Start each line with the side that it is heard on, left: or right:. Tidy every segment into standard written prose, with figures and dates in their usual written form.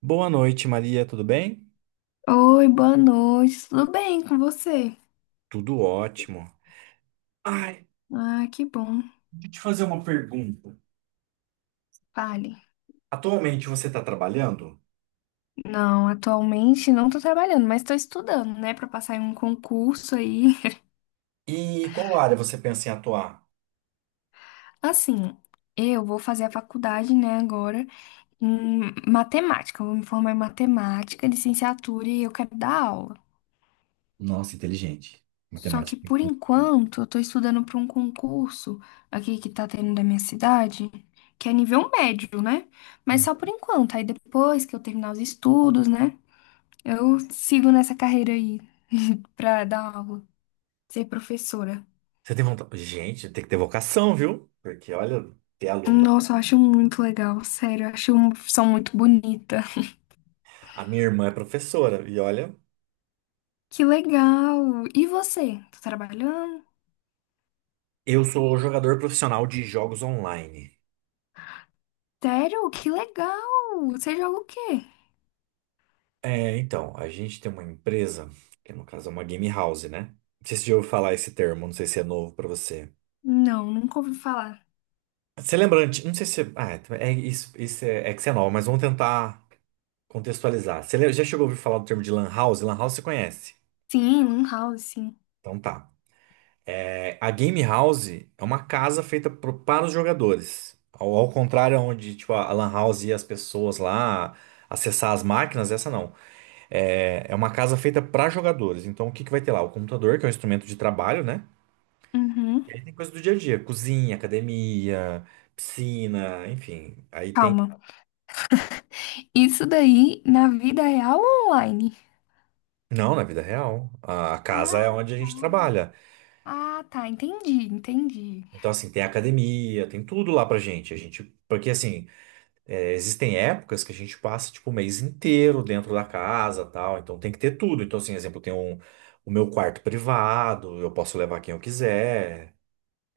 right: Boa noite, Maria, tudo bem?
left: Oi, boa noite. Tudo bem com você?
right: Tudo ótimo. Ai,
left: Ah, que bom.
right: Deixa eu te fazer uma pergunta.
left: Fale.
right: Atualmente você está trabalhando?
left: Não, atualmente não tô trabalhando, mas tô estudando, né, pra passar em um concurso aí.
right: E qual área você pensa em atuar?
left: Assim, eu vou fazer a faculdade, né, agora em matemática. Eu vou me formar em matemática, licenciatura e eu quero dar aula.
right: Nossa, inteligente.
left: Só que
right: Matemática.
left: por enquanto eu tô estudando pra um concurso aqui que tá tendo da minha cidade, que é nível médio, né? Mas só por enquanto. Aí depois que eu terminar os estudos, né? Eu sigo nessa carreira aí pra dar aula, ser professora.
right: Você tem vontade? Gente, tem que ter vocação, viu? Porque olha, ter aluna.
left: Nossa, eu acho muito legal, sério, eu acho uma profissão muito bonita.
right: A minha irmã é professora e olha,
left: Que legal! E você? Tá trabalhando?
right: eu sou jogador profissional de jogos online.
left: Sério? Que legal! Você joga o quê?
right: A gente tem uma empresa, que no caso é uma game house, né? Não sei se você já ouviu falar esse termo, não sei se é novo para você.
left: Não, nunca ouvi falar.
right: Você lembra, não sei se, isso, isso é que você é nova, mas vamos tentar contextualizar. Já chegou a ouvir falar do termo de lan house? Lan house você conhece?
left: Sim, um House, sim.
right: Então tá. É, a game house é uma casa feita para os jogadores. Ao contrário, onde tipo, a lan house e as pessoas lá acessar as máquinas, essa não. É uma casa feita para jogadores. Então o que que vai ter lá? O computador, que é um instrumento de trabalho, né?
left: Uhum.
right: E aí tem coisa do dia a dia, cozinha, academia, piscina, enfim. Aí tem.
left: Calma. Isso daí na vida real ou online?
right: Não, na vida real. A casa
left: Ah,
right: é onde a
left: tá.
right: gente trabalha.
left: Ah, tá. Entendi, entendi.
right: Então, assim, tem academia, tem tudo lá pra gente. A gente, porque assim, é, existem épocas que a gente passa tipo o mês inteiro dentro da casa, tal. Então tem que ter tudo. Então, assim, exemplo, o meu quarto privado, eu posso levar quem eu quiser.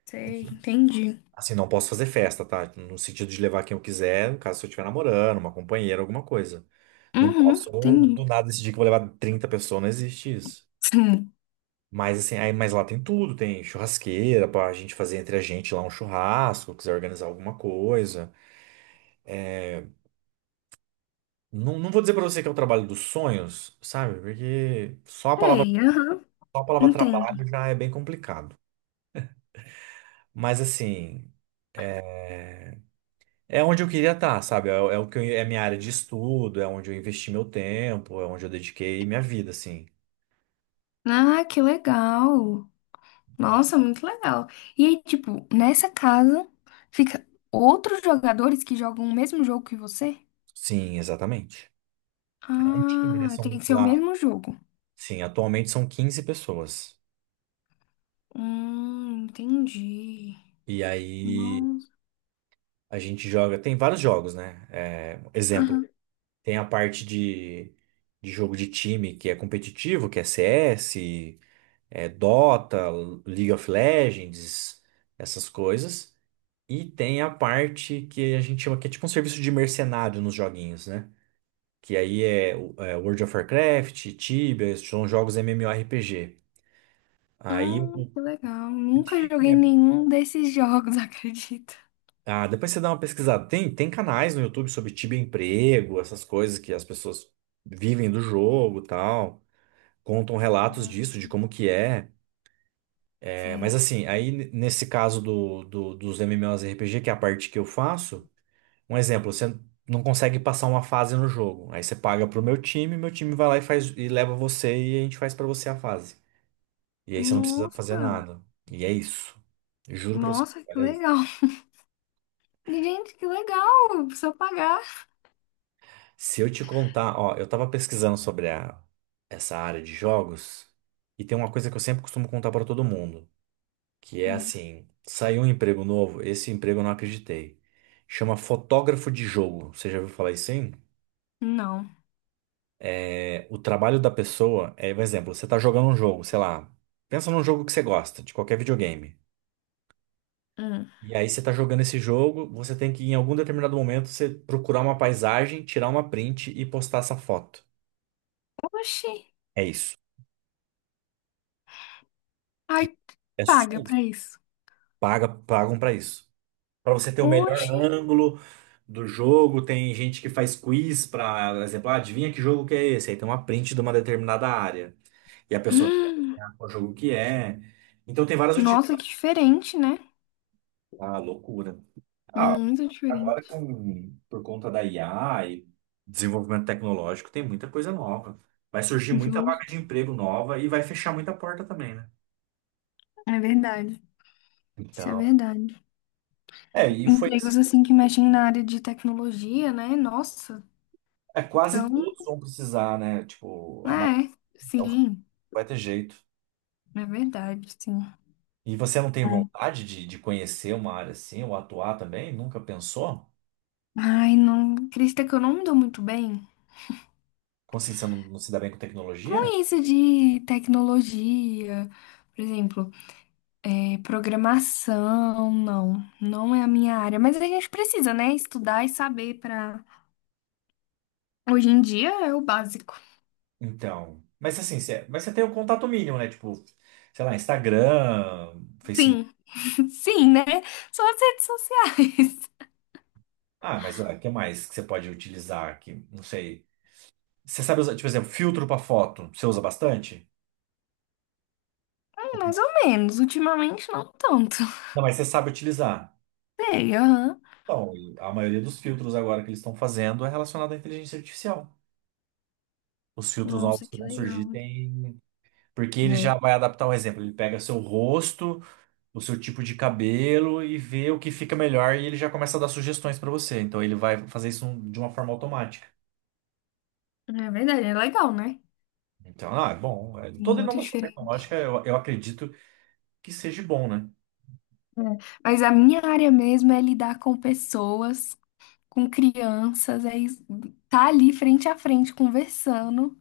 left: Sei,
right: Enfim,
left: entendi.
right: assim, não posso fazer festa, tá? No sentido de levar quem eu quiser, no caso se eu estiver namorando, uma companheira, alguma coisa. Não
left: Uhum,
right: posso do
left: entendi.
right: nada decidir que vou levar 30 pessoas, não existe isso. Mas assim, aí, mas lá tem tudo, tem churrasqueira pra gente fazer entre a gente lá um churrasco, quiser organizar alguma coisa. Não, não vou dizer pra você que é o trabalho dos sonhos, sabe? Porque
left: Sei, aham,
right: só a palavra
left: entendo.
right: trabalho já é bem complicado. Mas assim, é onde eu queria estar, sabe? É minha área de estudo, é onde eu investi meu tempo, é onde eu dediquei minha vida, assim.
left: Ah, que legal. Nossa, muito legal. E aí, tipo, nessa casa fica outros jogadores que jogam o mesmo jogo que você?
right: Sim, exatamente. É um time, né?
left: Ah, tem
right: São
left: que ser o
right: lá,
left: mesmo jogo.
right: sim, atualmente são 15 pessoas.
left: Entendi.
right: E aí
left: Nossa,
right: a gente joga, tem vários jogos, né? É, exemplo,
left: aham.
right: tem a parte de jogo de time que é competitivo, que é CS, é Dota, League of Legends, essas coisas. E tem a parte que a gente chama que é tipo um serviço de mercenário nos joguinhos, né? Que aí é World of Warcraft, Tibia, são jogos MMORPG. Aí
left: Que legal.
right: o
left: Nunca
right: time
left: joguei
right: é
left: nenhum desses jogos, acredita.
right: Ah, depois você dá uma pesquisada. Tem canais no YouTube sobre Tibia Emprego, essas coisas que as pessoas vivem do jogo, e tal. Contam relatos
left: Hum.
right: disso, de como que é. É, mas
left: Sei.
right: assim, nesse caso dos MMORPG, que é a parte que eu faço, um exemplo, você não consegue passar uma fase no jogo. Aí você paga pro meu time vai lá e faz e leva você e a gente faz pra você a fase. E aí você não precisa fazer
left: Nossa,
right: nada. E é isso. Juro pra você.
left: nossa, que
right: Olha,
left: legal. Gente, que legal. Precisa pagar.
right: se eu te contar, ó, eu tava pesquisando sobre essa área de jogos e tem uma coisa que eu sempre costumo contar pra todo mundo, que é
left: Hum.
right: assim, saiu um emprego novo, esse emprego eu não acreditei. Chama fotógrafo de jogo. Você já ouviu falar isso, hein?
left: Não.
right: É, o trabalho da pessoa é, por exemplo, você tá jogando um jogo, sei lá, pensa num jogo que você gosta, de qualquer videogame.
left: Hum.
right: E aí você tá jogando esse jogo, você tem que em algum determinado momento você procurar uma paisagem, tirar uma print e postar essa foto.
left: Oxi.
right: É isso.
left: Ai,
right: É só
left: paga
right: isso.
left: pra isso.
right: Paga, pagam para isso. Para você ter o melhor
left: Oxi.
right: ângulo do jogo, tem gente que faz quiz para, por exemplo, ah, adivinha que jogo que é esse? Aí tem uma print de uma determinada área. E a pessoa tem que
left: Hum.
right: adivinhar qual jogo que é. Então tem várias
left: Nossa,
right: utilidades.
left: que diferente, né?
right: Ah, loucura. Ah,
left: Muito
right: Agora,
left: diferente.
right: com, por conta da IA e desenvolvimento tecnológico, tem muita coisa nova. Vai surgir muita vaga
left: Justo.
right: de emprego nova e vai fechar muita porta também, né?
left: É verdade. Isso é
right: Então,
left: verdade.
right: é, e foi assim,
left: Empregos assim que mexem na área de tecnologia, né? Nossa.
right: é quase
left: Então,
right: todos vão precisar, né? Tipo, a maioria.
left: é.
right: Então,
left: Sim.
right: vai ter jeito.
left: É verdade, sim.
right: E você não tem
left: É.
right: vontade de conhecer uma área assim, ou atuar também? Nunca pensou?
left: Ai, não. Acredita que eu não me dou muito bem
right: Como assim, você não se dá bem com tecnologia?
left: com isso de tecnologia. Por exemplo. É, programação, não, não é a minha área, mas a gente precisa, né, estudar e saber para hoje em dia é o básico.
right: Então, mas assim, você, mas você tem o contato mínimo, né? Tipo, sei lá, Instagram, Facebook.
left: Sim. Sim, né? Só as redes sociais.
right: Ah, mas o que mais que você pode utilizar aqui? Não sei. Você sabe usar, tipo, por exemplo, filtro para foto, você usa bastante? Ou
left: Mais
right: não,
left: ou menos, ultimamente não tanto.
right: não, mas você sabe utilizar.
left: Sei, aham.
right: Então, e a maioria dos filtros agora que eles estão fazendo é relacionado à inteligência artificial. Os filtros novos
left: Nossa,
right: que
left: que
right: vão surgir
left: legal.
right: têm. Porque ele já
left: É,
right: vai adaptar um exemplo. Ele pega seu rosto, o seu tipo de cabelo e vê o que fica melhor e ele já começa a dar sugestões para você. Então ele vai fazer isso de uma forma automática.
left: é verdade, é legal, né?
right: Então, ah, é bom. É- Toda
left: Muito
right: inovação tecnológica
left: diferente.
right: eu acredito que seja bom, né?
left: É. Mas a minha área mesmo é lidar com pessoas, com crianças, é estar tá ali frente a frente conversando.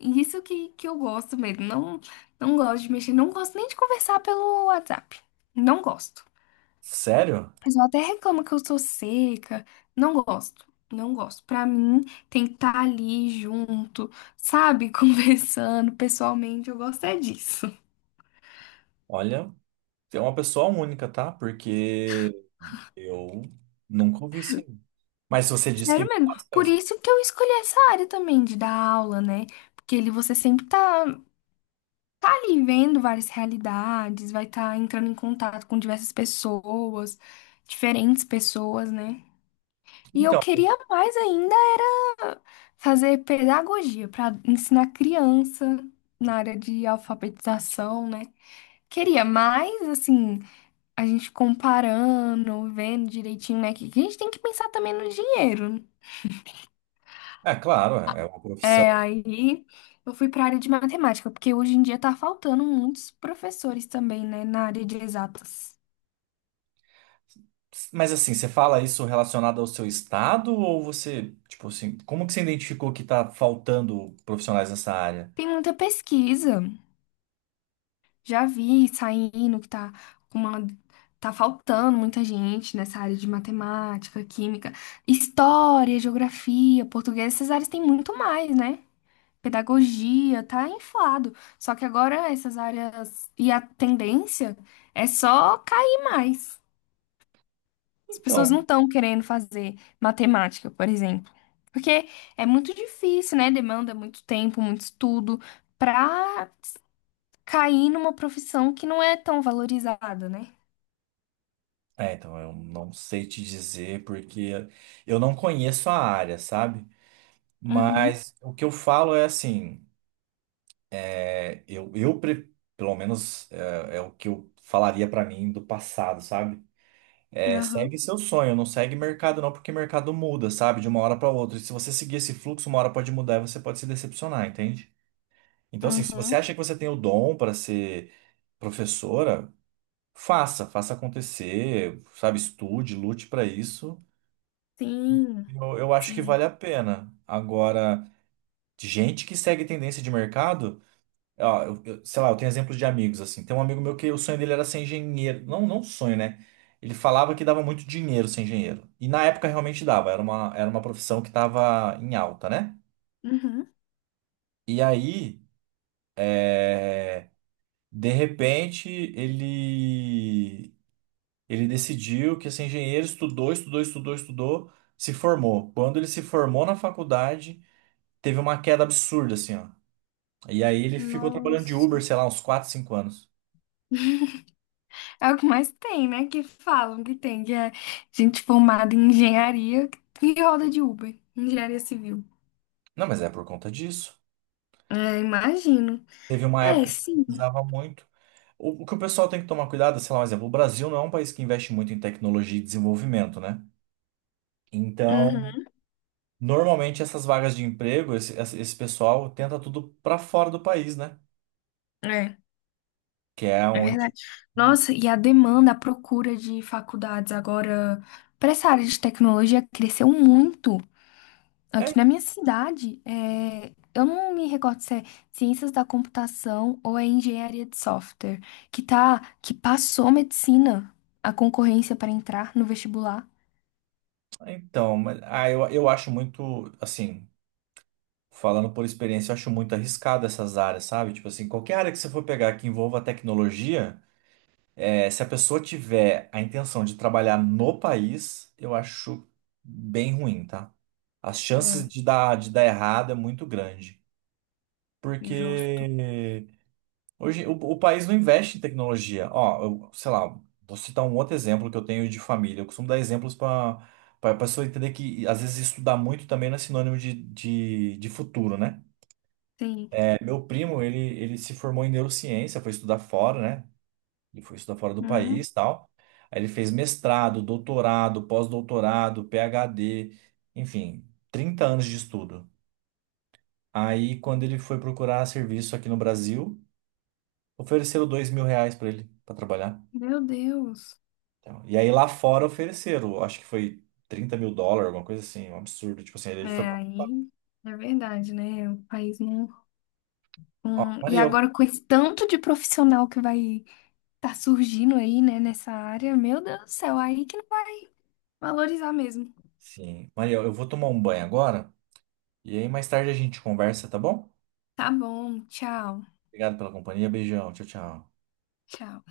left: E isso que eu gosto mesmo. Não, não gosto de mexer. Não gosto nem de conversar pelo WhatsApp. Não gosto.
right: Sério?
left: O pessoal até reclama que eu sou seca. Não gosto. Não gosto. Pra mim, tem que estar ali junto, sabe? Conversando pessoalmente. Eu gosto é disso.
right: Olha, você é uma pessoa única, tá? Porque eu nunca ouvi isso aí. Mas se você disse que
left: Sério mesmo.
right: gosta,
left: Por isso que eu escolhi essa área também de dar aula, né? Porque ele você sempre tá, tá ali vendo várias realidades, vai estar entrando em contato com diversas pessoas, diferentes pessoas, né? E eu
right: então,
left: queria mais ainda era fazer pedagogia para ensinar criança na área de alfabetização, né? Queria mais, assim, a gente comparando, vendo direitinho, né? Que a gente tem que pensar também no dinheiro.
right: é claro, é uma
left: É,
right: profissão.
left: aí eu fui para a área de matemática, porque hoje em dia tá faltando muitos professores também, né, na área de exatas.
right: Mas assim, você fala isso relacionado ao seu estado ou você, tipo assim, como que você identificou que tá faltando profissionais nessa área?
left: Tem muita pesquisa. Já vi saindo que tá com uma tá faltando muita gente nessa área de matemática, química, história, geografia, português, essas áreas têm muito mais, né? Pedagogia, tá inflado. Só que agora essas áreas e a tendência é só cair mais. As pessoas
right: Então,
left: não estão querendo fazer matemática, por exemplo, porque é muito difícil, né? Demanda muito tempo, muito estudo, para cair numa profissão que não é tão valorizada, né?
right: então eu não sei te dizer porque eu não conheço a área, sabe?
left: Uhum,
right: Mas o que eu falo é assim, é, eu, eu pre- pelo menos é o que eu falaria pra mim do passado, sabe? É,
left: uhum,
right: segue seu sonho, não segue mercado não, porque mercado muda, sabe? De uma hora pra outra. E se você seguir esse fluxo, uma hora pode mudar e você pode se decepcionar, entende? Então, assim, se você
left: uhum.
right: acha que você tem o dom para ser professora, faça, faça acontecer, sabe? Estude, lute para isso.
left: Sim,
right: Eu acho que
left: sim.
right: vale a pena. Agora, de gente que segue tendência de mercado, ó, sei lá, eu tenho exemplos de amigos, assim. Tem um amigo meu que o sonho dele era ser engenheiro. Não sonho, né? Ele falava que dava muito dinheiro ser engenheiro. E na época realmente dava, era uma profissão que estava em alta, né?
left: Uhum.
right: E aí, é, de repente, ele decidiu que ia ser engenheiro, estudou, se formou. Quando ele se formou na faculdade, teve uma queda absurda, assim, ó. E aí ele ficou trabalhando de Uber,
left: Nossa.
right: sei lá, uns 4, 5 anos.
left: É o que mais tem, né? Que falam que tem, que é gente formada em engenharia que roda de Uber, engenharia civil.
right: Não, mas é por conta disso.
left: É, imagino.
right: Teve uma
left: É,
right: época que
left: sim.
right: precisava muito. O que o pessoal tem que tomar cuidado, sei lá, um exemplo, o Brasil não é um país que investe muito em tecnologia e desenvolvimento, né? Então,
left: Uhum.
right: normalmente essas vagas de emprego, esse pessoal tenta tudo para fora do país, né?
left: É,
right: Que é
left: é
right: onde.
left: verdade. Nossa, e a demanda, a procura de faculdades agora para essa área de tecnologia cresceu muito. Aqui
right: É.
left: na minha cidade, é, eu não me recordo se é ciências da computação ou é engenharia de software, que tá, que passou medicina, a concorrência para entrar no vestibular.
right: Então, mas, ah, eu acho muito, assim, falando por experiência, eu acho muito arriscado essas áreas, sabe? Tipo assim, qualquer área que você for pegar que envolva tecnologia, eh, se a pessoa tiver a intenção de trabalhar no país, eu acho bem ruim, tá? As chances
left: É,
right: de dar errado é muito grande. Porque
left: justo.
right: hoje, o país não investe em tecnologia. Ó, eu, sei lá, vou citar um outro exemplo que eu tenho de família. Eu costumo dar exemplos para a pessoa entender que, às vezes, estudar muito também não é sinônimo de futuro, né?
left: Sim.
right: É, meu primo, ele se formou em neurociência, foi estudar fora, né? Ele foi estudar fora do
left: Hum,
right: país e tal. Aí ele fez mestrado, doutorado, pós-doutorado, PhD, enfim, 30 anos de estudo. Aí, quando ele foi procurar serviço aqui no Brasil, ofereceram 2.000 reais para ele, para trabalhar.
left: meu Deus.
right: Então, e aí lá fora ofereceram, acho que foi 30.000 dólares, alguma coisa assim, um absurdo. Tipo assim, ele foi.
left: É,
right: Pra.
left: aí é verdade, né? O país não.
right: Ó,
left: Não- e
right: Mariel,
left: agora com esse tanto de profissional que vai estar surgindo aí, né, nessa área, meu Deus do céu, aí que não vai valorizar mesmo.
right: sim, Mariel, eu vou tomar um banho agora e aí mais tarde a gente conversa, tá bom?
left: Tá bom, tchau.
right: Obrigado pela companhia, beijão, tchau, tchau.
left: Tchau.